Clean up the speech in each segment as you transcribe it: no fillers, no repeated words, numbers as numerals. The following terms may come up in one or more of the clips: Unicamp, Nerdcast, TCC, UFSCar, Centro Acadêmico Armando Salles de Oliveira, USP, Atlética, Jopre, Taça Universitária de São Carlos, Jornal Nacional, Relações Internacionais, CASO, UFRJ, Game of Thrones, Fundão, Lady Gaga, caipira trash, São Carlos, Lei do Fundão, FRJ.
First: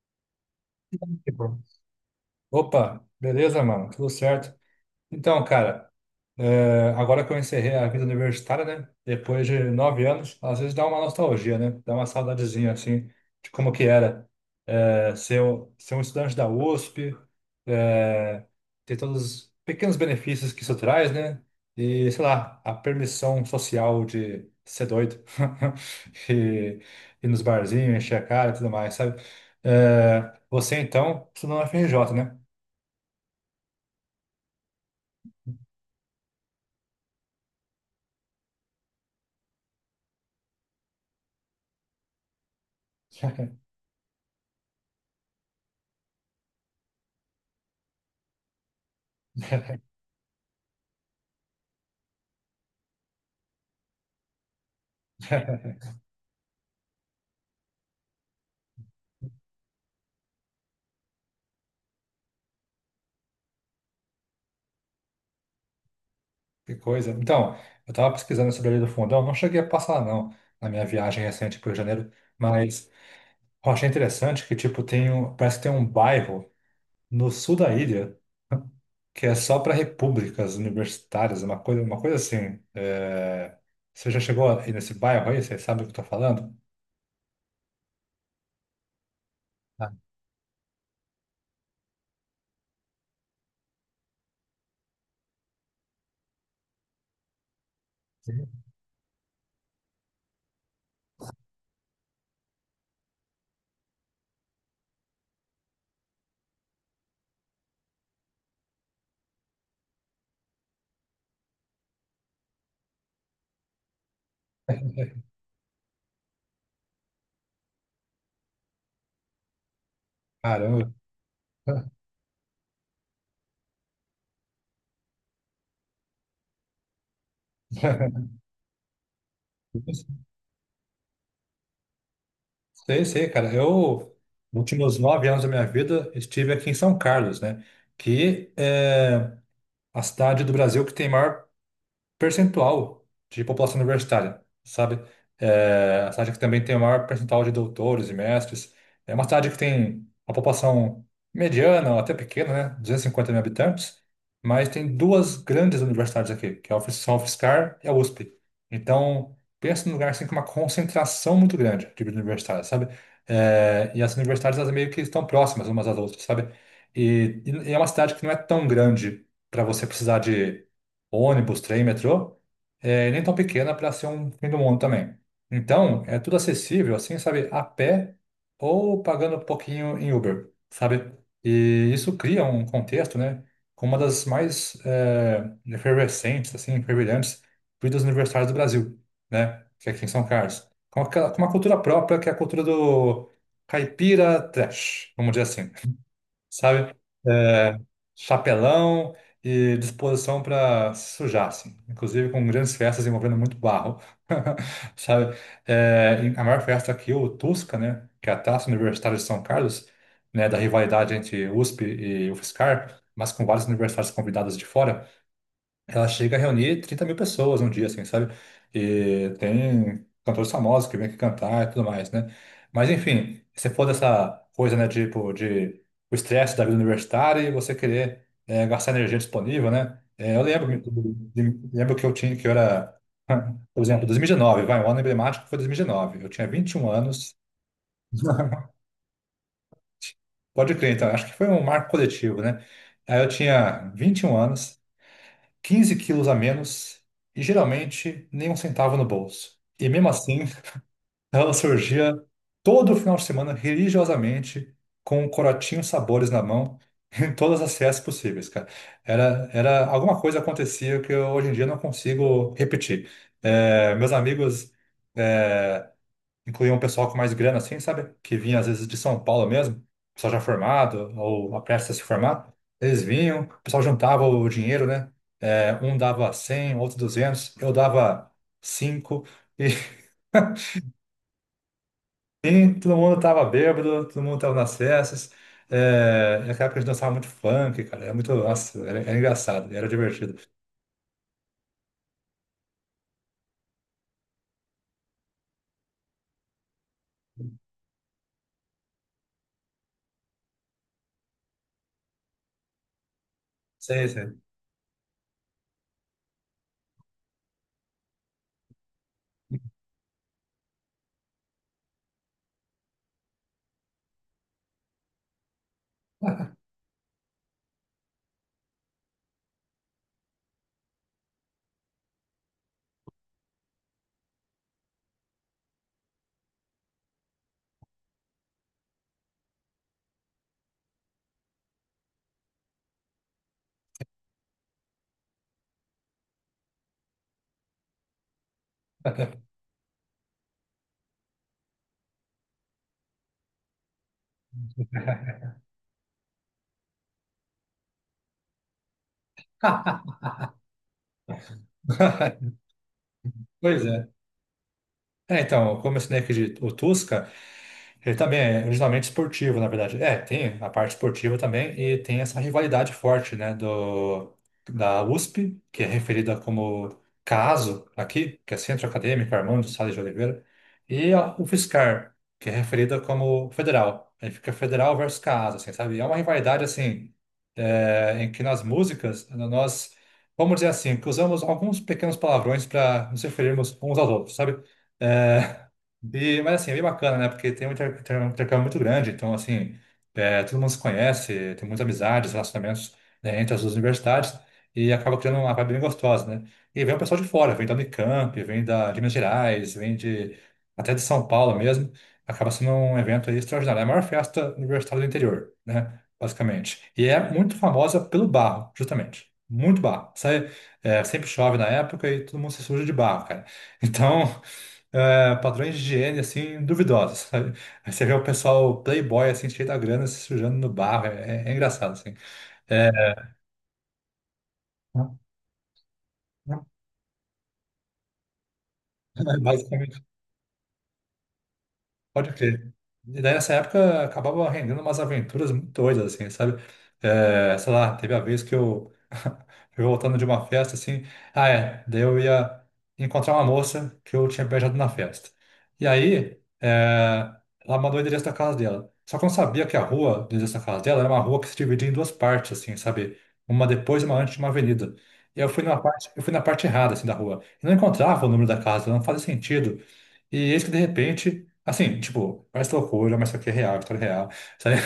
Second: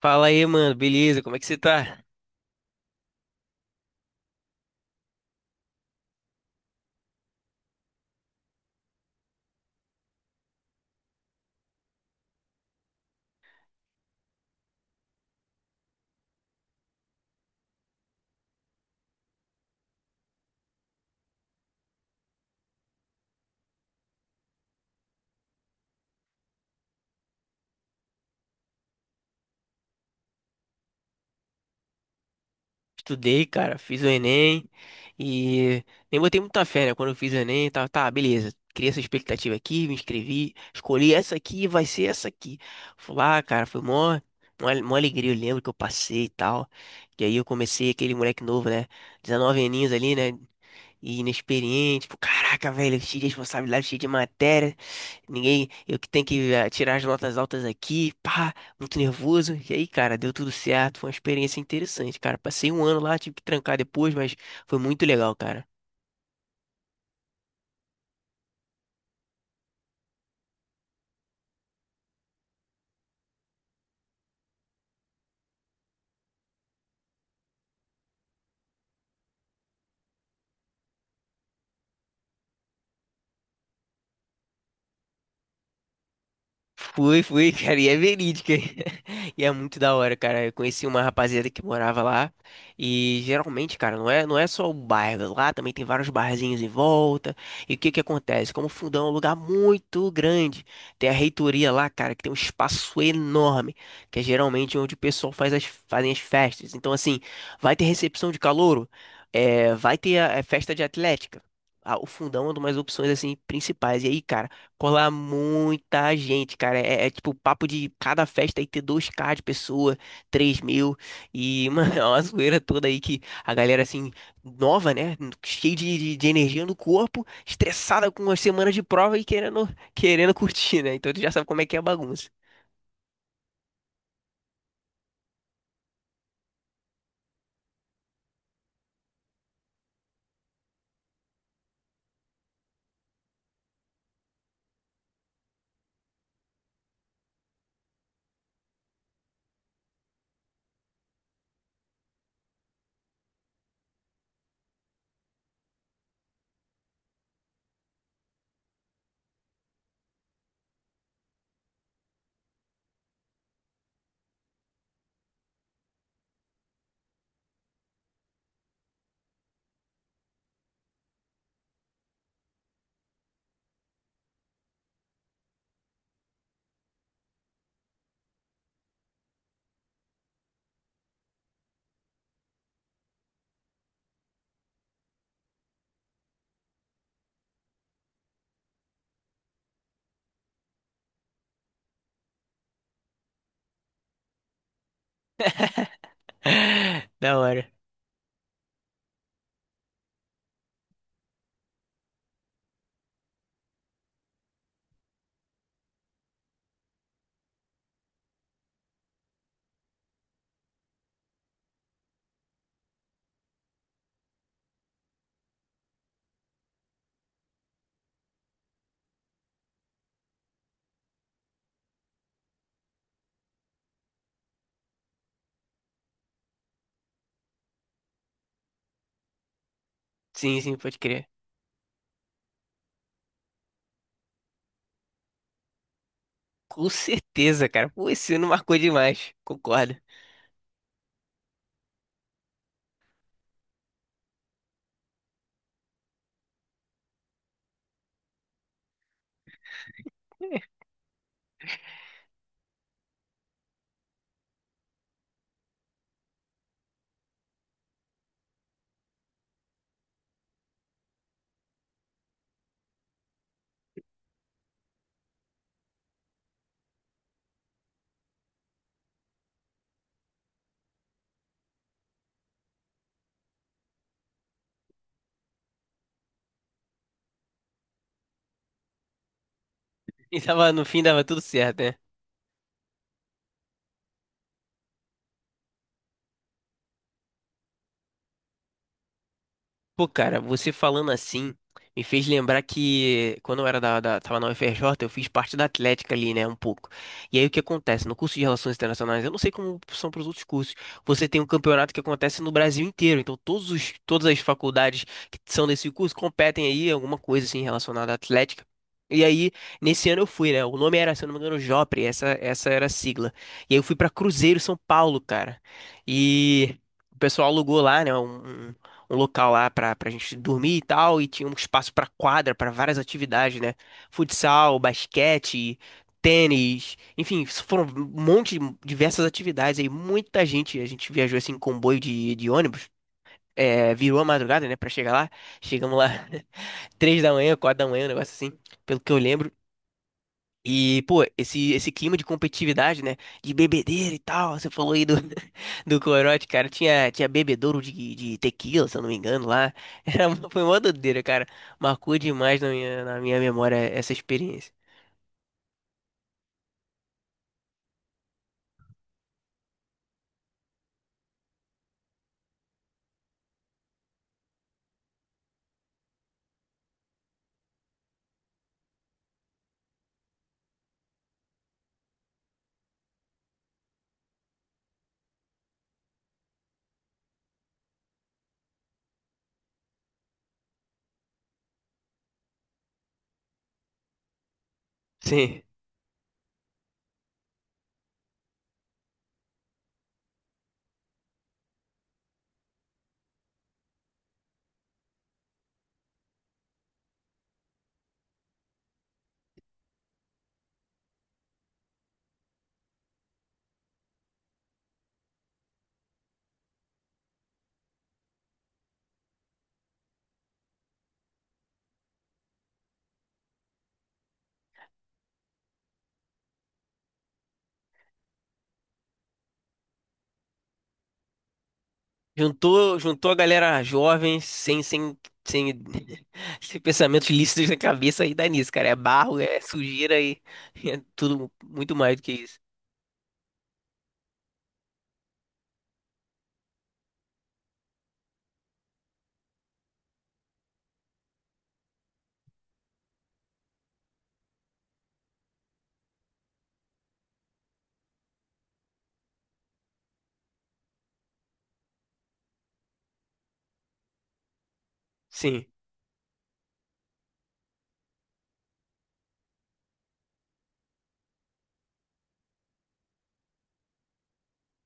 Fala aí, mano, beleza? Que Como é que você bom. tá? Opa, beleza, mano? Tudo certo? Então, cara, agora que eu encerrei a vida universitária, né? Depois de 9 anos, às vezes dá uma nostalgia, né? Dá uma saudadezinha, assim, de como que era ser um estudante da USP, é, ter todos os pequenos benefícios que isso traz, né? E, sei lá, a permissão social de ser doido e ir nos barzinhos, encher a cara e tudo mais, sabe? Você, então, estudou na FRJ, né? Estudei, cara, fiz o Enem e nem botei muita fé, né? Quando eu fiz o Enem, tá, tá, beleza. Criei essa expectativa aqui, me inscrevi, escolhi essa aqui, e vai ser essa aqui. Fui lá, cara, foi mó alegria, eu lembro que eu passei e tal. E aí eu comecei aquele moleque novo, né? 19 aninhos ali, né? E inexperiente, tipo, caraca, velho, cheio de responsabilidade, cheio de matéria, ninguém, eu que tenho que tirar as notas altas aqui, pá, muito nervoso. E aí, cara, deu tudo certo, foi uma experiência interessante, cara. Passei um ano lá, tive que trancar depois, mas foi muito legal, cara. Que coisa. Então, eu estava pesquisando sobre a Lei do Fundão, não cheguei a passar, não, na minha viagem recente para o Rio de Janeiro, mas eu achei interessante que, tipo, tem um, parece que tem um bairro no sul da ilha que é só para repúblicas universitárias, uma coisa assim. Você já chegou aí nesse bairro aí? Você sabe o que eu tô falando? Fui, fui, cara, e é verídica. E é muito Ah, da hora, cara. Eu conheci uma rapaziada que morava lá. E geralmente, cara, não é só o bairro. Lá também tem vários barzinhos em volta. E o que que sim. acontece? Como o Fundão é um lugar muito grande, tem a reitoria lá, cara, que tem um espaço enorme, que é geralmente onde o pessoal fazem as festas. Então, assim, vai ter recepção de calouro, é, vai ter a festa de atlética. Ah, o Fundão é uma das opções, assim, principais. E aí, cara. Colar muita gente, cara. É, é tipo papo de cada festa aí ter 2K de pessoa, três Caramba. mil. E, mano, é uma zoeira toda aí que a galera, assim, nova, né? Cheia de energia no corpo, estressada com as semanas de prova e querendo curtir, né? Então tu já sabe como é que é a bagunça. Sei, sei, cara. Eu, nos últimos 9 anos da minha vida, estive aqui em São Carlos, né? Que é a cidade do Brasil que tem maior percentual de população universitária, sabe? A cidade que também tem o maior percentual de doutores e mestres. É uma cidade que tem uma população mediana, ou até pequena, né? 250 mil habitantes, mas tem duas grandes universidades aqui, que é a UFSCar e a USP. Então, pensa num lugar assim com uma concentração muito grande de vida universitária, sabe? E as universidades, elas meio que estão próximas umas às outras, sabe? E é uma cidade que não é tão grande para você precisar de ônibus, trem, metrô, e nem tão pequena para ser um fim do mundo também. Então, é tudo acessível, assim, sabe, a pé ou pagando um pouquinho em Uber, sabe? E isso cria um contexto, né, com uma das mais efervescentes, assim, fervilhantes vidas universitárias do Brasil, né, que é aqui em São Carlos. Com uma cultura própria, que é a cultura do caipira trash, vamos dizer assim, sabe? Da hora. É, chapelão e disposição para se sujar, assim. Inclusive com grandes festas envolvendo muito barro, sabe? A maior festa aqui, o Tusca, né? Que é a Taça Universitária de São Carlos, né? Da rivalidade entre USP e UFSCar, mas com vários universitários convidados de fora, ela chega a reunir 30 mil pessoas um dia, assim, sabe? E tem cantores famosos que vêm aqui cantar e tudo mais, né? Mas, enfim, se for dessa coisa, né, tipo, de o estresse da vida universitária e você querer gastar energia disponível, né? Eu Sim, sim, lembro, pode crer. Lembro que eu tinha, que eu era, por exemplo, 2019, vai, um ano emblemático foi 2019. Eu tinha Com 21 anos, certeza, cara. Pô, esse ano marcou demais. Concordo. pode crer, então, acho que foi um marco coletivo, né? Aí eu tinha 21 anos, 15 quilos a menos e geralmente nem um centavo no bolso. E mesmo assim, ela surgia todo final de semana religiosamente com um corotinho sabores na mão em todas as festas possíveis, cara. Era alguma coisa acontecia que eu, hoje em dia, não consigo repetir. Meus amigos eh, incluía um pessoal com mais grana, assim, sabe? Que vinha às vezes de São Paulo mesmo, pessoal já formado ou a prestes a se formar. Eles vinham, o pessoal juntava o dinheiro, né? Um dava 100, outro 200, eu dava 5. E E tava, no fim dava tudo certo, né? Sim, todo mundo tava bêbado, todo mundo tava nas festas. Naquela época a gente dançava muito funk, cara. Era muito, nossa, era, era engraçado, era Pô, divertido. cara, você falando assim me fez lembrar que quando eu era tava na UFRJ, eu fiz parte da Atlética ali, né, um pouco. E aí o que acontece? No curso de Relações Internacionais, eu não sei como são para os outros cursos, você tem um campeonato que acontece no Brasil inteiro, então Sei, todas as sei. faculdades que são desse curso competem aí em alguma coisa assim relacionada à Atlética. E aí, nesse ano eu fui, né? O nome era, se eu não me engano, Jopre, essa era a sigla. E aí eu fui pra Cruzeiro São Paulo, cara. E o pessoal alugou lá, né? Um local lá pra gente dormir e tal, e tinha um espaço pra quadra, pra várias atividades, né? Futsal, basquete, tênis, enfim, isso foram um monte de diversas atividades aí, muita gente, a gente viajou assim em comboio de ônibus. É, virou a madrugada, né, pra chegar lá. Chegamos lá 3 da manhã, 4 da manhã, um negócio assim, pelo que eu lembro. E, pô, esse clima de competitividade, né? De bebedeira e tal. Você falou aí do, do corote, cara. Tinha bebedouro de tequila, se eu não me engano, lá. Foi uma doideira, cara. Marcou demais na na minha memória Pois é. essa experiência. Então, como eu ensinei aqui o Tusca, ele também é originalmente esportivo, na verdade. Tem a parte esportiva também e tem essa rivalidade forte, né, do, da USP, que é referida como CASO aqui, que é Centro Acadêmico Armando Salles de Oliveira, e a UFSCar, que é referida como Federal. Aí fica Federal versus CASO, assim, sabe? E é uma rivalidade, assim, em que nas músicas nós, vamos dizer assim, que usamos alguns pequenos palavrões para nos referirmos uns aos outros, sabe? Sim. É, mas assim, é bem bacana, né? Porque tem um um intercâmbio muito grande, então assim, todo mundo se conhece, tem muitas amizades, relacionamentos, né, entre as duas universidades e acaba criando uma vibe bem gostosa, né? E vem o pessoal de fora, vem da Unicamp, vem de Minas Gerais, vem de até de São Paulo mesmo, acaba sendo um evento aí extraordinário, é a maior festa universitária do interior, né? Basicamente. E é muito famosa pelo barro, justamente. Muito barro. Sai, sempre chove na época e todo mundo se suja de barro, cara. Então, padrões de higiene, assim, duvidosos, sabe? Aí você vê o pessoal playboy, assim, cheio da grana, se sujando no barro, é engraçado, assim. É, Juntou a galera jovem, sem, sem, sem, sem pensamentos lícitos na cabeça e dá nisso, cara. É barro, é basicamente. sujeira e é tudo muito mais do que Pode isso. crer. E daí nessa época acabava rendendo umas aventuras muito doidas, assim, sabe? Sei lá, teve a vez que eu fui voltando de uma festa, assim, daí eu ia encontrar uma moça que eu tinha beijado na festa. E aí, ela mandou o endereço da casa dela. Só que eu não sabia que a rua do endereço da casa dela era uma rua que se dividia em duas partes, assim, sabe? Uma depois e uma antes de uma avenida. E Sim. Eu fui na parte errada, assim, da rua. Eu não encontrava o número da casa, não fazia sentido. E eis que de repente, assim, tipo, parece loucura, mas isso aqui é real, história real, sabe?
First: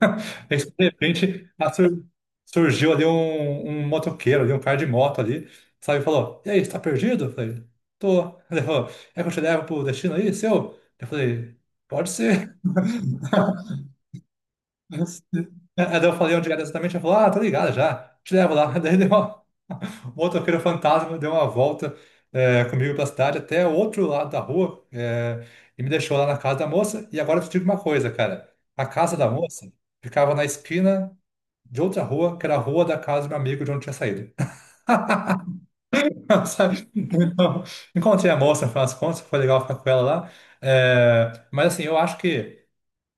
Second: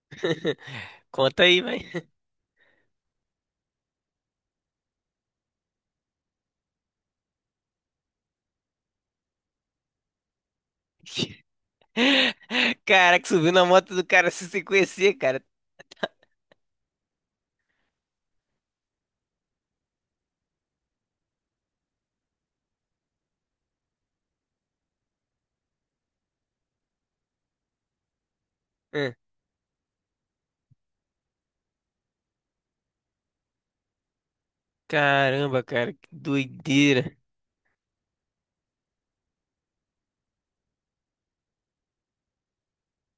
Eis que de Conta repente aí, vai. Surgiu ali um motoqueiro, ali, um cara de moto ali, sabe? Falou: E aí, você tá perdido? Eu falei: Tô. Ele falou: É que eu te levo pro destino aí, seu? Eu falei: Pode ser. Cara, que subiu na moto do cara se você conhecer, cara. Aí eu falei onde era exatamente, ele falou: Ah, tô ligado já, te levo lá. Daí deu. O motoqueiro fantasma deu uma volta comigo pela cidade até o outro lado da rua e me deixou lá na casa da moça. E agora eu te digo uma coisa, cara. A Ah, casa da moça ficava na esquina de outra rua, que era a rua da casa do meu amigo de onde eu tinha saído. caramba, cara, que Sabe? doideira. Então, encontrei a moça, no final das contas, foi legal ficar com ela lá. Mas assim, eu acho que.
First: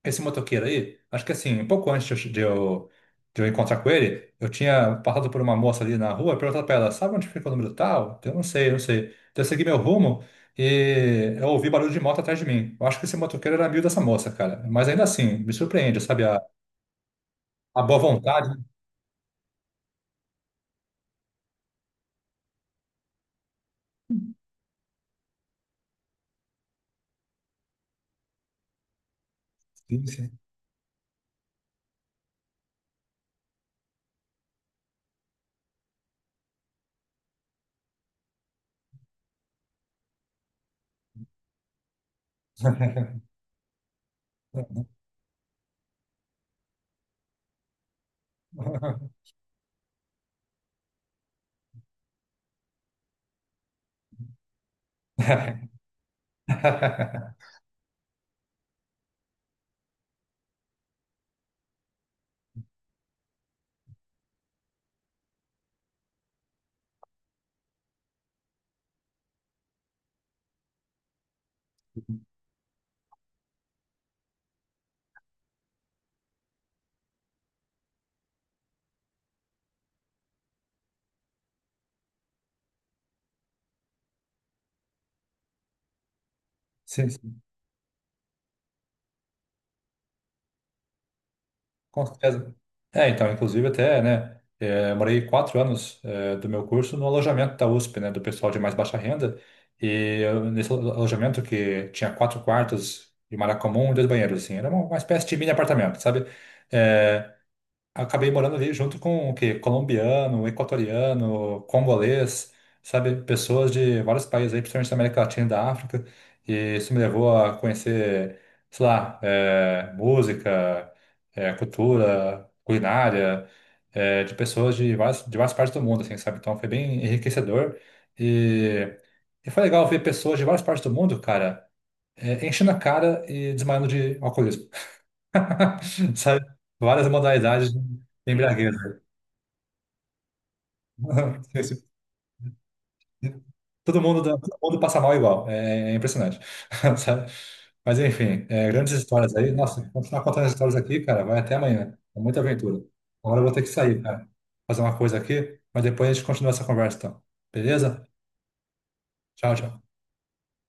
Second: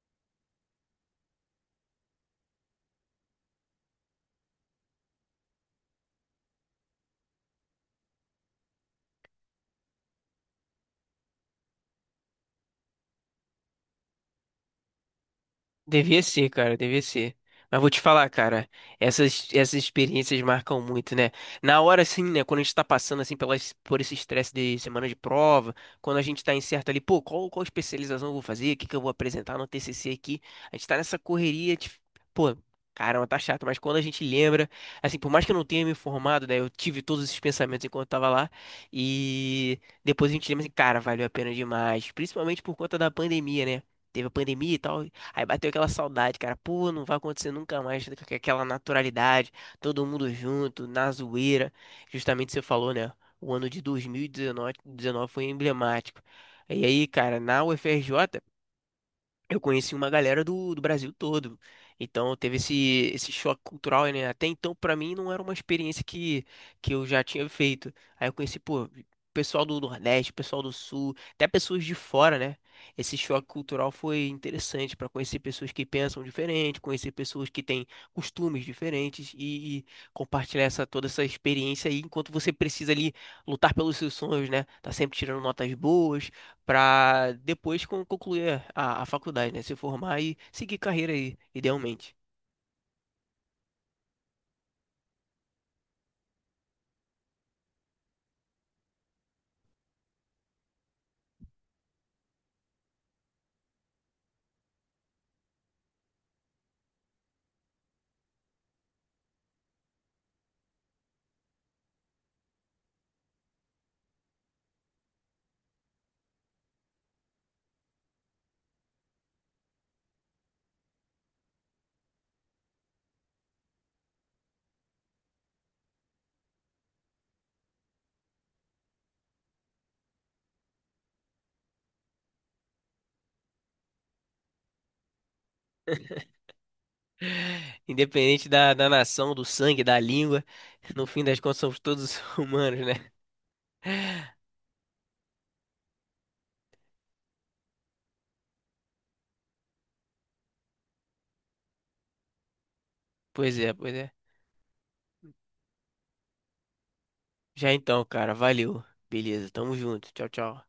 Esse motoqueiro aí, acho que assim, um pouco antes de eu, encontrar com ele, eu tinha passado por uma moça ali na rua e perguntado pra ela, sabe onde fica o número tal? Eu não sei, eu não sei. Então eu segui meu rumo e eu ouvi barulho de moto atrás de mim. Eu acho que esse motoqueiro era amigo dessa moça, cara. Mas ainda assim, me surpreende, Devia sabe? A, ser, cara, devia ser. Mas a vou boa te falar, vontade, né? cara, essas experiências marcam muito, né? Na hora, assim, né, quando a gente tá passando, assim, pelas, por esse estresse de semana de prova, quando a gente tá incerto ali, pô, qual especialização eu vou fazer, o que que eu vou apresentar no Sim, TCC sim. aqui, a gente tá nessa correria, de, pô, caramba, tá chato, mas quando a gente lembra, assim, por mais que eu não tenha me informado, né, eu tive todos esses pensamentos enquanto eu tava lá, e depois a gente lembra assim, cara, valeu a pena demais, principalmente por conta da pandemia, né? Teve a pandemia e tal. Aí bateu aquela saudade, cara. Pô, não vai acontecer nunca mais com aquela naturalidade, todo mundo junto, na zoeira. Justamente você falou, né? O ano de 2019 19 foi emblemático. E aí, cara, na UFRJ eu conheci uma galera do Brasil todo. Então teve esse, esse choque cultural, né? Até então, pra mim, não era uma experiência que eu já tinha feito. Aí eu conheci, pô, pessoal do Nordeste, pessoal do Sul, até pessoas de fora, né? Esse choque cultural foi interessante pra conhecer pessoas que pensam diferente, conhecer pessoas que têm costumes diferentes e compartilhar essa, toda essa experiência aí, enquanto você precisa ali lutar pelos seus sonhos, né? Tá sempre tirando notas boas Sim, para depois concluir a faculdade, né? Se formar e seguir carreira aí, com idealmente. certeza. Então, inclusive até, né, morei 4 anos do meu curso no alojamento da USP, né, do pessoal de mais baixa renda, e eu, nesse alojamento que tinha quatro quartos de uma área comum e dois banheiros, assim, era uma espécie de mini apartamento, sabe? É, acabei morando ali junto com o quê? Colombiano, equatoriano, congolês, sabe? Pessoas de vários países aí, principalmente da América Latina e da África. E isso me levou a conhecer, sei lá, música, cultura, culinária, de pessoas de várias partes do mundo, assim, sabe? Então foi bem enriquecedor. E, e foi legal ver pessoas de várias partes do mundo, cara, enchendo a cara e desmaiando de alcoolismo. Sabe? Várias modalidades de Independente da embriagueza. nação, do sangue, da língua, no fim das contas somos Esse- todos humanos, né? Todo mundo, todo mundo passa mal igual. É impressionante. Sabe? Mas enfim, grandes histórias aí. Nossa, continuar contando as histórias aqui, cara, vai até amanhã. É muita aventura. Agora eu vou Pois ter que é, pois sair, é. cara. Fazer uma coisa aqui, mas depois a gente continua essa conversa, então. Já então, Beleza? cara, valeu. Beleza, Tchau, tamo tchau. junto. Tchau, tchau.